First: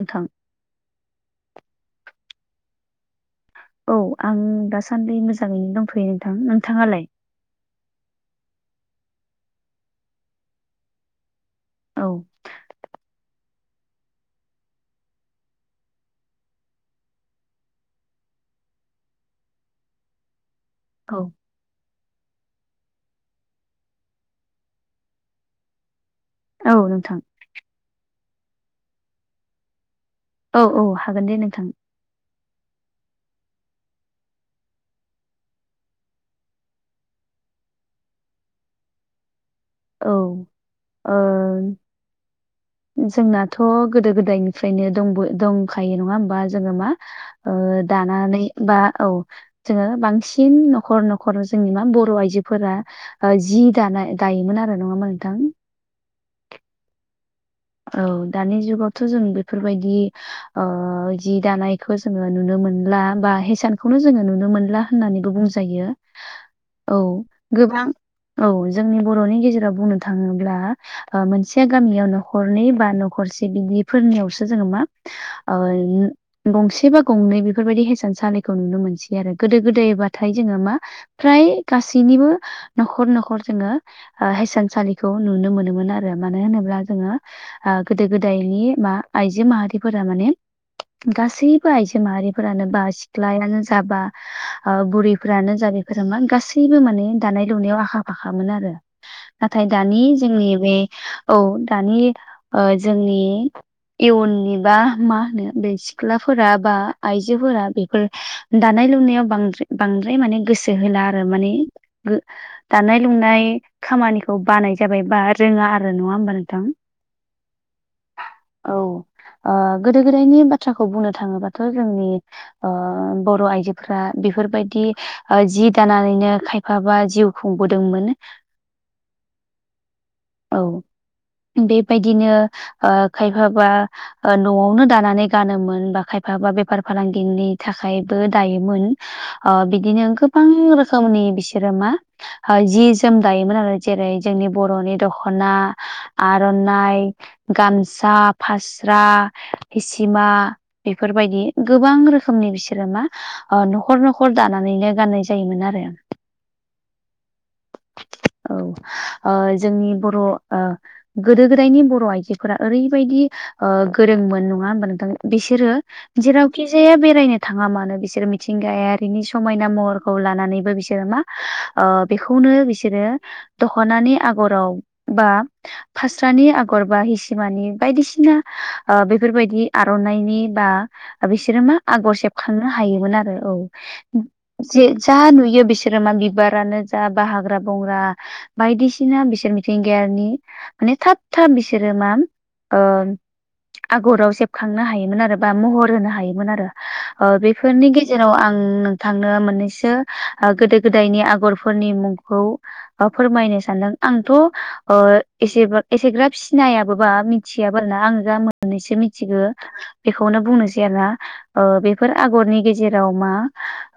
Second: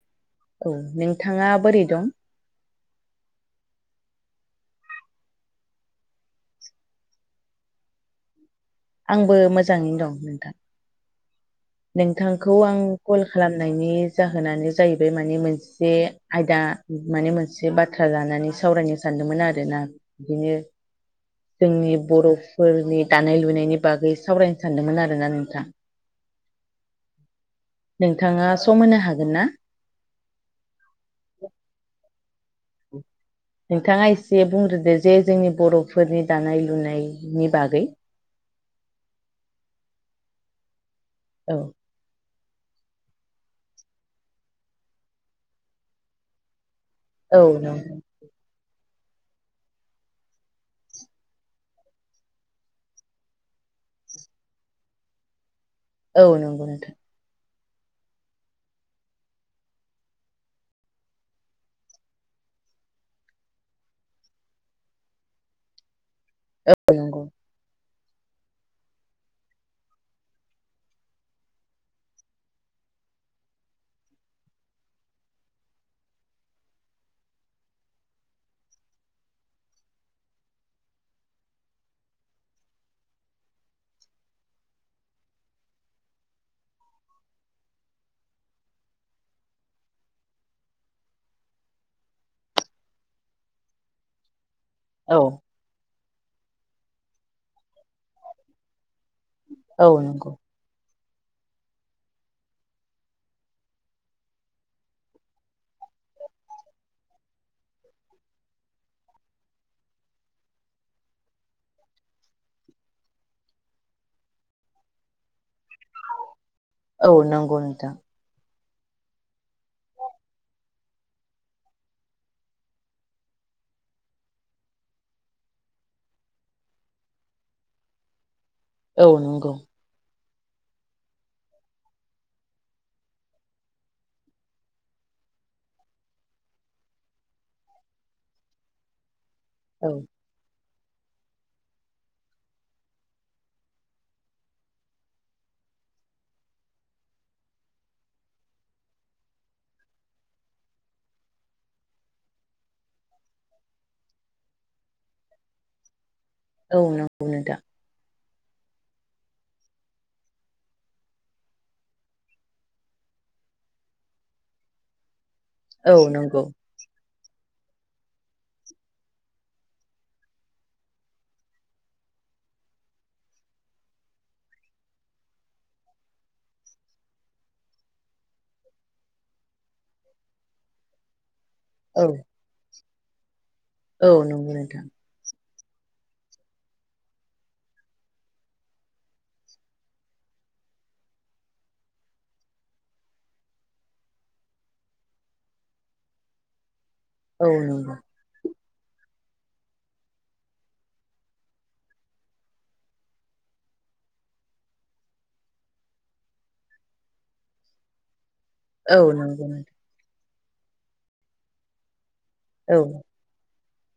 नोंथां। औ नोंथाङा बोरै दं। औ आं दासान्दि मोजाङैनो दंथ'यो नोंथां नोंथाङालाय। आंबो मोजाङैनो दं नोंथां। औ नोंथांखौ आं कल खालामनायनि जाहोनानो जाहैबाय माने मोनसे आयदा माने मोनसे से बाथ्रा लानानै सावरायनो सानदोंमोन आरोना बिदिनो औ। जोंनि बर'फोरनि दानाय लुनायनि बागै सावरायनो सानदोंमोन आरोना नोंथां। औ नोंथां। नोंथाङा सम होनो हागोन ना? औ औ हागोन दे नोंथां। [inaudible] नोंथाङा एसे बुंग्रोदो जे जोंनि बर'फोरनि दानाय लुनायनि बागै। औ औ ओ। जोंनाथ' गोदो गोदायनिफ्रायनो दंबो दंखायो नङा होमबा जोङो मा औ ओ नंगौ दानानै बा औ। जोङो बांसिन न'खर न'खर जोंङो मा बर' आइजोफोरा ओ जि दानाय दायोमोन आरो नङा होनबा नोंथां। औ नंगौ नोंथां। औ दानि जुगावथ' जों बेफोरबायदि ओ जि दानायखौ जोङो नुनो मोनला बा हिसानखौनो जोङो नुनो मोनला। होननानैबो बुंजायो औ। गोबां औ जोंनि बर'नि गेजेराव बुंनो थाङोब्ला ओ मोनसे गामियावनो न'खरनै बा न'खरसे बिदिफोरनियावसो जोङो मा ओ नु गंसे बा गंनै बेफोरबायदि हेसान सालिखौ नुनो मोनसै आरो गोदो गोदायबाथाय जोङो मा फ्राय गासैनिबो न'खर न'खर जोङो। ओ हेसानसालिखौ नुनो मोनोमोन आरो मानो होनोब्ला जोङो आ गोदो गोदायनि बा आइजो माहारिफोरा माने। गासैबो आइजो माहारिफोरानो बा सिख्लायानो जा बा ओ औ बुरैफ्रानो जा बे गोदो मा गासैबो माने दानाय लुनायाव आखा फाखामोनो आरो। नाथाय औ दानि नंगौ जोंनि बे औ दानि ओ जोंनि इयुननि बा मा होनो बे सिख्लाफोरा बा आइजोफोरा बेफोर दानाय लुनायाव बांद्रा बांद्राय माने गोसो होला आरो माने गो दानाय लुनाय खामानिखौ बानाय जाबाय बा रोङा आरो नङा होमबा नोंथां। औ नंगौ नोंथां। औ ओ गोदो गोदायनि बाथ्राखौ बुंनो थाङोबाथ' जोंनि ओ बर' आइजोफोरा बेफोरबायदि। ओ जि दानानैनो खायफाबा जिउ खुंबोदोंमोन। औ नंगौ। औ बेबायदिनो ओ खायफा बा ओ न'आवनो दानानै गानोमोन बा खायफा बा बेफार फालांगिनि थाखायबो दायोमोन। ओ औ बिदिनो गोबां रोखोमनि बिसोरो मा ओ जि जोम दायोमोन आरो जेरै जोंनि बर'नि दख'ना आर नाय गामसा फास्रा इसिमा बेफोरबायदि गोबां रोखोमनि बिसोरो मा ओ न'खर न'खर दानानैनो गाननाय जायोमोन आरो। औ नंगौ नोंथां। औ ओ जोंनि बर' ओ - गोदो गोदायनि बर' आइजोफोरा ओरैबायदि ओ गोरोंमोन नङा होनबा नोंथां मो! बिसोरो औ नंगौ जेरावखि - जे बेरायनो थाङा मानो बिसोरो मिथिंगायारिनि समायना महरखौ लानानैबो बिसोरो मा - ओ बेखौनो बिसोरो दख'नानि आगराव बा, फास्रानि आगर बा हिसिमानि बायदिसिना ओ बेफोरबायदि आर'नाइनि बा, बिसोरो मा औ आगर सेबखांनो हायोमोन आरो औ नंगौ नोंथां जे! जा नुयो बिसोरो मा बिबारानो जा बा हाग्रा बंग्रा, बायदिसिना बिसोर मिथिंगायारिनि, माने थाब थाब बिसोरो मा ओ - आगराव सेबखांनो हायोमोन आरो बा महर होनो हायोमोन आरो ओ औ बेफोरनि नंगौ गेजेराव! जेराव आं नोंथांनो मोननैसो गोदो गोदायनि आगरफोरनि मुंखौ, फोरमायनो सानदों आंथ' ओ, एसेब एसेग्राब सिनायाबो बा मिथियाबो आरो ना आं जा मोननैसो औ मिथिगो! नंगौ नोंथां बेखौनो बुंनोसै आरोना ओ बेफोर आगरनि औ गेजेराव मा,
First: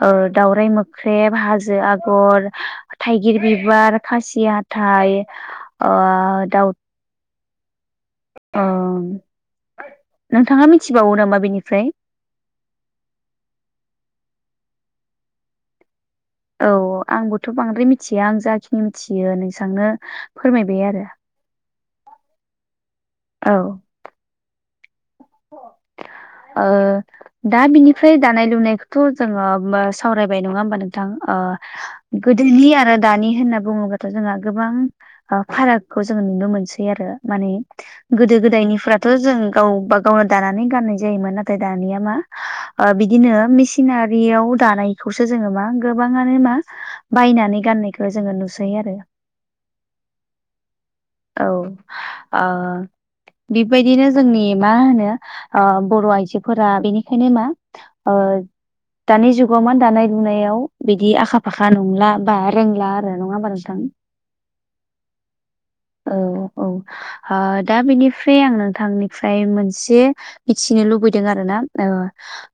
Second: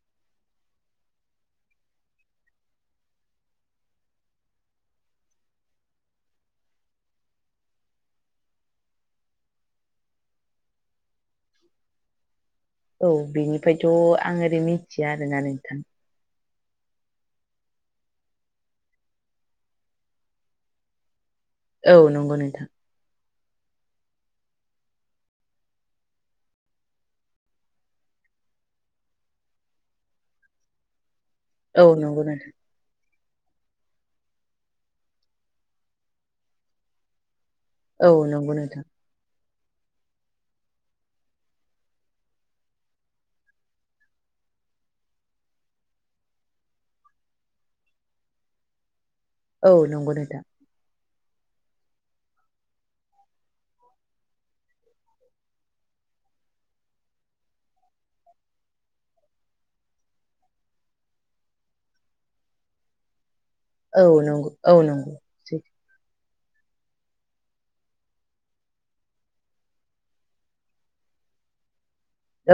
ओ दाउराइ मोख्रेब हाजो आगर, थाइगिर बिबार खासि हाथाइ ओ दाउ! ओं नोंथाङा मिथिबावो नामा बेनिफ्राय? औ बेनिफाय थ' आं ओरै मिथिया आरोना नोंथां! औ आंबोथ' बांद्राय मिनथिया आं जाखिनि मिथियो इसांनो फोरमायबाय आरो! औ नंगौ नोंथां! औ! ओ? दा बिनिफ्राय दानाय लुनायखौथ' जोङो सावरायबाय नङा होमबा नोंथां ओ, औ नंगौ नोंथां गोदोलि आरो दानि होनना बुङोबाथ' जोंहा गोबां फारागखौ जोङो नुनो मोनसै आरो! माने औ गोदो नंगौ नोंथां गोदायनिफोराथ' जों गावबा - गावनो दानानै गाननाय जायोमोन नाथाय दानिया मा ओ बिदिनो मेसिनारियाव दानाय - खौसो जोङो मा गोबाङानो मा बायनानै गाननायखौ जोङो नुसै आरो! औ नंगौ नोथां! औ ओ - बिबायदिनो जोंनि मा होनो ओ बर' आइजोफोरा बेनिखायनो मा - ओ! दानि जुगाव मा दानाय लुनायाव बिदि आखा फाखा नंला बा रोंला आरो नङा होनबा नोंथां? औ नंगौ औ नंगौ! सैथो औ औ! हा दा बेनिफ्राय आं नोंथांनिफ्राय मोनसे मिथिनो लुबैदों आरो ना? ओ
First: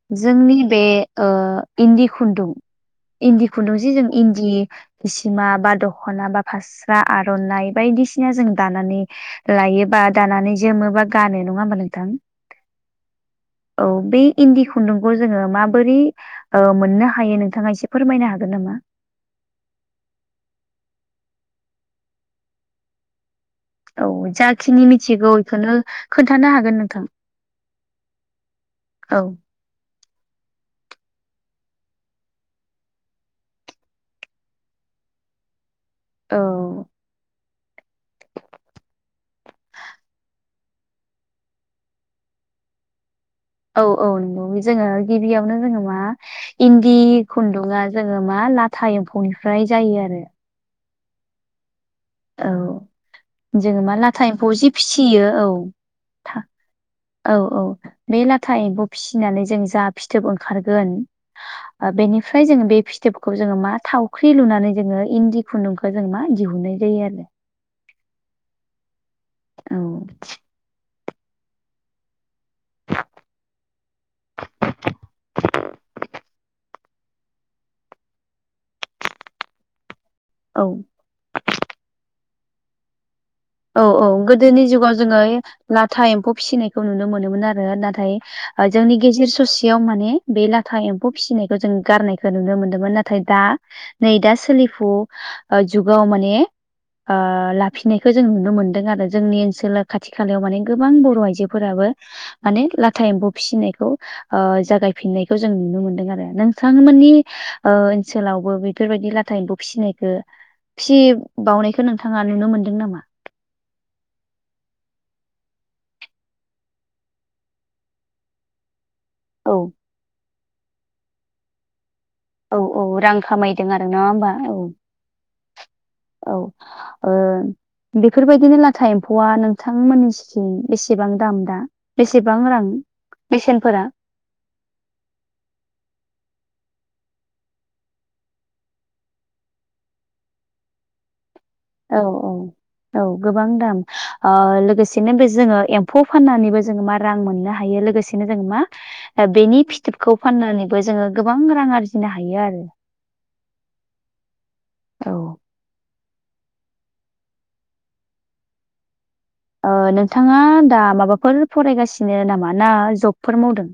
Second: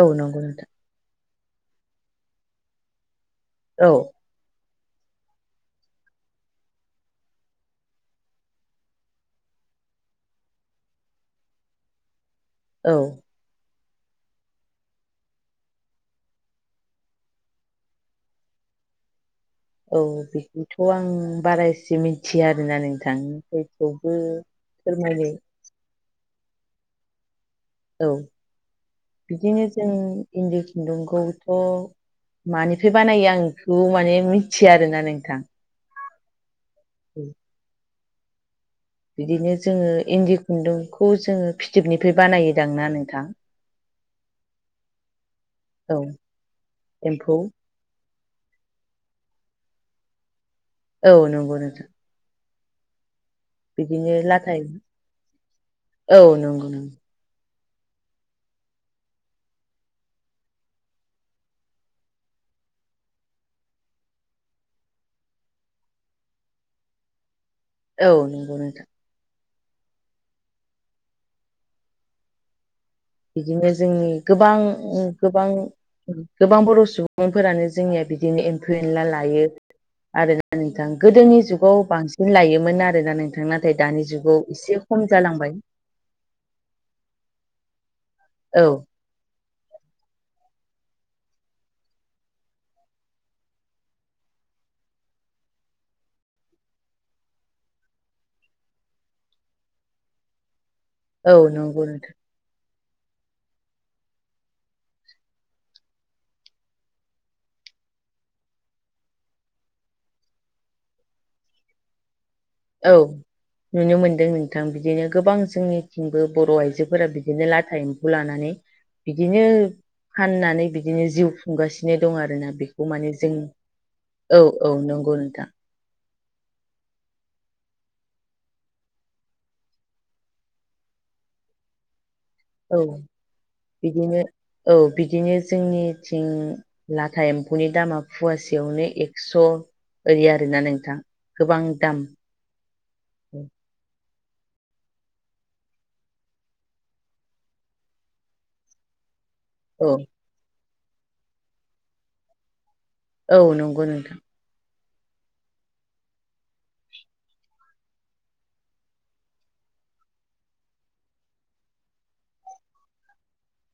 औ नंगौ जोंनि नोंथां बे ओ इन्दि खुन्दुं इन्दि - खुन्दुंजि औ जों इन्दि हिसिमा बा दख'ना बा फास्रा आर'नाइ बायदिसि- सिना दानानै लायोबा दानानै जोमोबा गानो नङा होनबा नोंथां! औ! औ बे इन्दि खुन्दुंखौ जोङो माबोरै - ओ मोननो हायो नोंथाङा एसे फोरमायनो हागोन नामा? औ बिखौथ' आं बारासे मिथिया आरोना नोंथां- औ जाखिनि मिथिगौ फोरमायनाय बेखौनो खोन्थानो हागोन नोंथां! औ औ। बिदिनो जों इन्दि खुन्दुंखौथ' मानिफ्राय बानायो आं बेखौ माने मिथिया आरोना नोंथां। औ। उम। बिदिनो जोङो इन्दि खुन्दुंखौ जोङो फिथोबनिफ्राय बानायोदां ना नोंथां? औ औ। नुयो जोङो गिबियावनो जोङो मा? औ इन्दि एम्फौ खुन्दुङा जोङो मा लाथा एम्फौनिफ्राय जायो आरो। औ नंगौ नोंथां। औ जोङो मा लाथा एम्फौ जि फिसियो औ। औ नंगौ नंगौ। औ औ। बे लाथा एम्बौ फिसिनानै जों जा फिथोब ओंखारगोन बेनिफ्राय जोङो बे फिथोबखौ जोङो मा थावख्रि लुनानै जोङो इन्दि खुन्दुंखौ जों मा दिहुननाय जायो आरो। औ नंगौ नोंथां। औ। बिदिनो जोंनि गोबां गोबां गोबां बर' सुबुंफोरानो जोंनिया बिदिनो एम्फौ एन्ला लायो आरोना औ नोंथां। गोदोनि जुगाव बांसिन लायोमोन आरोना नोंथां? ना औ औ। गोदोनि जुगाव जोङो ओइ ला था एम्फौ फिसिनायखौ नुनो मोनोमोन आरो नाथाय औ जोंनि गेजेर ससेयाव माने बे लाथा एम्फौ फिसिनायखौ जों गारनायखौ नुनो मोन्दोंमोन, नाथाय दा नै दा सोलिफु जुगाव माने ओ लाफिननाय खौ जों नुनो मोनदों आरो। जोंनि ओनसोल खाथि खालायाव माने गोबां बर' औ नंगौ आइजोफोराबो नोंथां माने लाथा एम्फौ फिसिनायखौ ओ जागायफिननायखौ जों नुनो मोन्दों आरो। नोंथां मोननि ओ ओनसोलावबो बेफोरबायदि लाथा एम्फौ फिसिनायखो फिसि बावनायखौ नोंथाङा नुनो मोन औ। नुनो मोनदों नोंथां। बिदिनो गोबां जोंनिथिंबो बर' आइजोफोरा बिदिनो लाथा एम्फौ लानानै बिदिनो औ फाननानै बिदिनो जिउ खुंगासि नो दं आरोना औ औ बेखौ माने रां जों, खामायदों आरो नङा होमबा औ औ नंगौ नोंथां। औ। ओ बेफोरबायदिनो लाथा एम्फौआ नोंथांमोननिथिं बेसेबां दाम दा? बेसेबां रां? औ। बेसेनफोरा बिदिनो, औ बिदिनो जोंनिथिं लाथा एम्फौनि दामा फवासेयावनो एक्स' ओरि आरो ना नोंथां। गोबां दाम औ औ। औ गोबां दाम। ओ लोगोसेनो बे जोङो एम्फौ फाननानैबो जोङो मा रां मोननो हायो लोगोसेनो जों मा? बेनि औ फिथोबखौ फाननानैबो जोङो गोबां रां आरजिनो हायो आरो। औ नंगौ नोथां। औ। ओ नोंथाङा दा माबाफोर फरायगासिनो नामा? ना जबफोर मावदों?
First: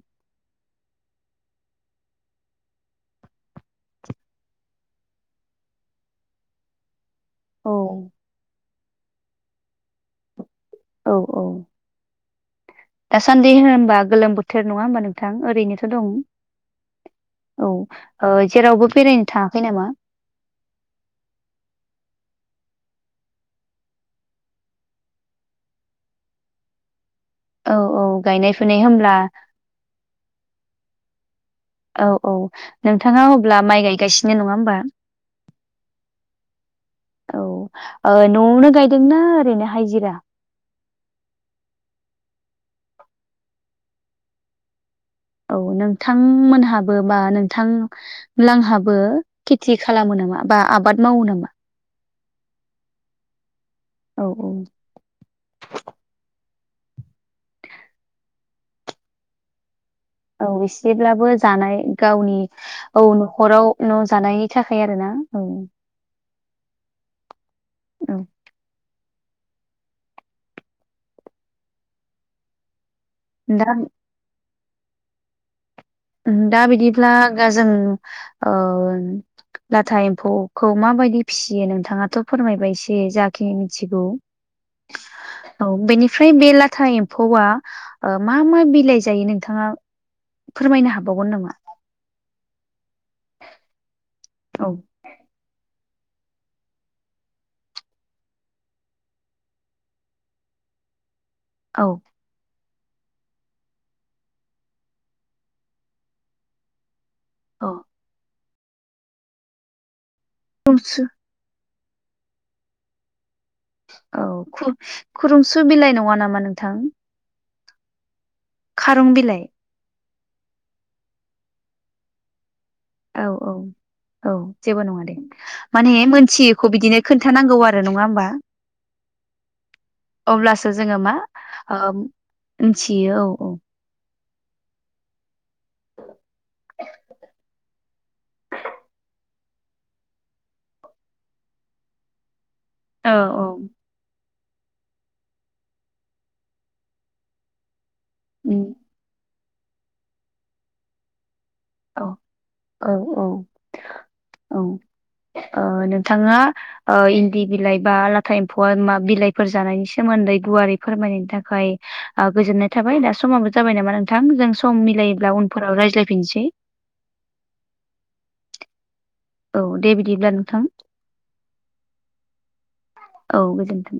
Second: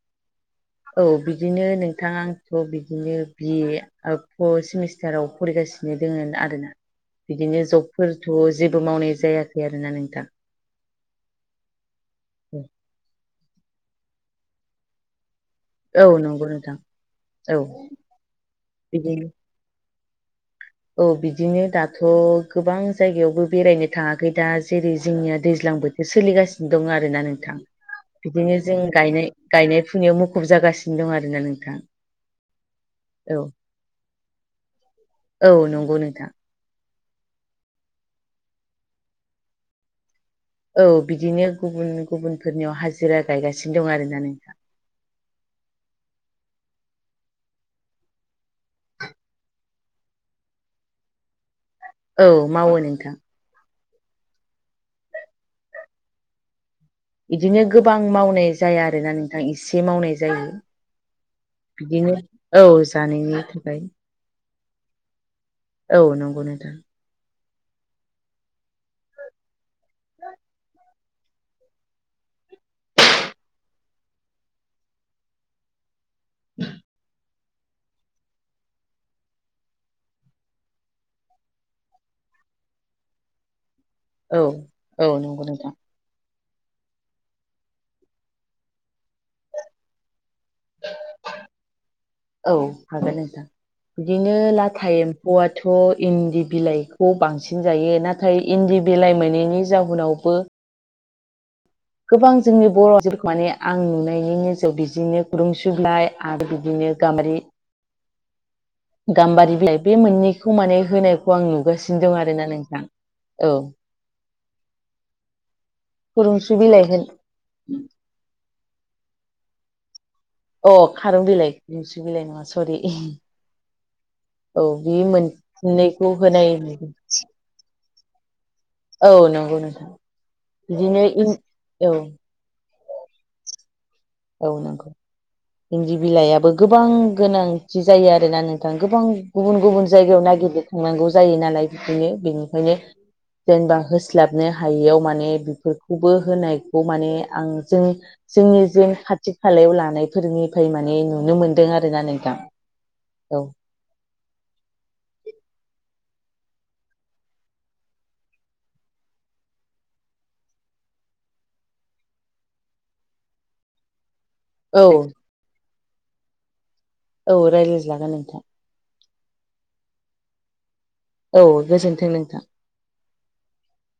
औ बिदिनो नोंथां आंथ' बिदिनो बि ए ओ फर सेमिस्टाराव फरायगासिनो दोङो आरोना। बिदिनो औ जबफोरथ' जेबो मावनाय जायाखै आरोना नोंथां। औ औ। उम दासान्दि होनबा गोलोम बोथोर नङा होमबा नोंथां ओरैनोथ' औ दं नंगौ नोंथां औ ओ जेरावबो बिदिनो बेरायनो थाङाखै नामा? औ बिदिनो दाथ' गोबां जायगायावबो बेरायनो थाङाखै दा जेरै जोंनिया दैज्लां बो सोलिगासिनो दं आरोना नोंथां औ औ गायनाय बिदिनो जों फुनाय होमब्ला गायनाय गायनाय फुनायाव मुखुब जागासिनो दं आरोना नोंथां। औ औ नोंथाङा औ अब्ला माइ गायगासिनो नङा होमबा? औ नंगौ नोंथां। औ ओ न'आवनो गायदोंना ओरैनो हायजिरा? औ बिदिनो गुबुन गुबुनफोरनियाव हाजिरा गायगासिनो दं आरो ना नोंथां। औ नोंथांमोनहाबो बा नोंथां लांहाबो खेथि खालामो नामा बा आबाद मावो नामा? औ मावो नोंथां। औ औ। बिदिनो गोबां मावनाय जाया आरो ना नोंथां इसे मावनाय औ जायो इसेब्लाबो जानाय बिदिनो गावनि औ जानायनि न'खराव थाखाय न' जानायनि थाखाय आरो ना औ उम। औ नंगौ नोंथां। उम। [inaudible] [unintelligible] उम दा बिदिब्ला गा जों ओ लाथा एम्फौखौ माबायदि फिसियो नोंथाङाथ' फोरमायबाय इसे जाखिनि मिथिगौ। औ औ नंगौ औ नोंथां बेनिफ्राय बे लाटा एम फौआ मा मा बिलाइ जायो नोंथाङा फोरमायनो हाबावगोन नामा? औ हागोन नोंथां बिदिनो औ लाथा एम्फौआथ' इन्दि बिलाइखौ बांसिन जायो नाथाय इन्दि बिलाइ मोनैनि जाउनावबो औ। गोबां जोंनि बर' आयजोफोरखौ माने आं नुनायनि नोजोराव बिदिनो खुरुमसु बिलाइ आरो बिदिनो गामबारि अ। गाम्बारि बिलाइ बे मोननैखौ माने खुरुमसु होनायखौ आं नुगासिनो दं आरोना नोंथां औ। औ खुरुमसु बिलाइ नङा नामा खुरुमसु नोंथां? बिलाइ होन खारं बिलाइ। अ खारं बिलाइ खुरुमसु बिलाइ नङा सरि। औ औ औ जेबो बे नङा दे माने मोननैखौ होनाय मोनथियैखौ बिदिनो खोन्थानांगौ आरो नङा होमबा? औ नंगौ नोंथां अब्लासो जोङो बिदिनो मा इन ओ औ मिथियो औ औ। औ नंगौ। इनदि बिलायाबो गोबां गोनांथि जायो आरोना नोंथां गोबां गुबुन गुबुन जायगायाव नागिर हैनांगौ जायो नालाय बिदिनो बेनिखायनो औ औ जों दा होसि स्लाबनो हायैयाव माने बेफोरखौबो होनायखौ माने आं जों जोंनि उम जेन खाथि खालायाव लानायफोरनिफ्राय माने नुनो मोनदों आरो। [inaudible] ना औ नोंथां औ। औ ओ नोंथाङा। ओ इन्दि बिलाइ बा लाथा एम्फौआ मा बिलाइफोर जानायनि सोमोन्दै गुवारै फोरमायनायनि थाखाय आ गोजोननाय थाबाय दा समाबो जाबाय नामा नोंथां जों औ सम मिलायोब्ला उनफोराव रायज्लायफिनसै। औ रायज्लायजागोन नोंथां। औ दे बिदिब्ला नोंथां। औ गोजोन्थों नोंथां। औ गोजोनथों।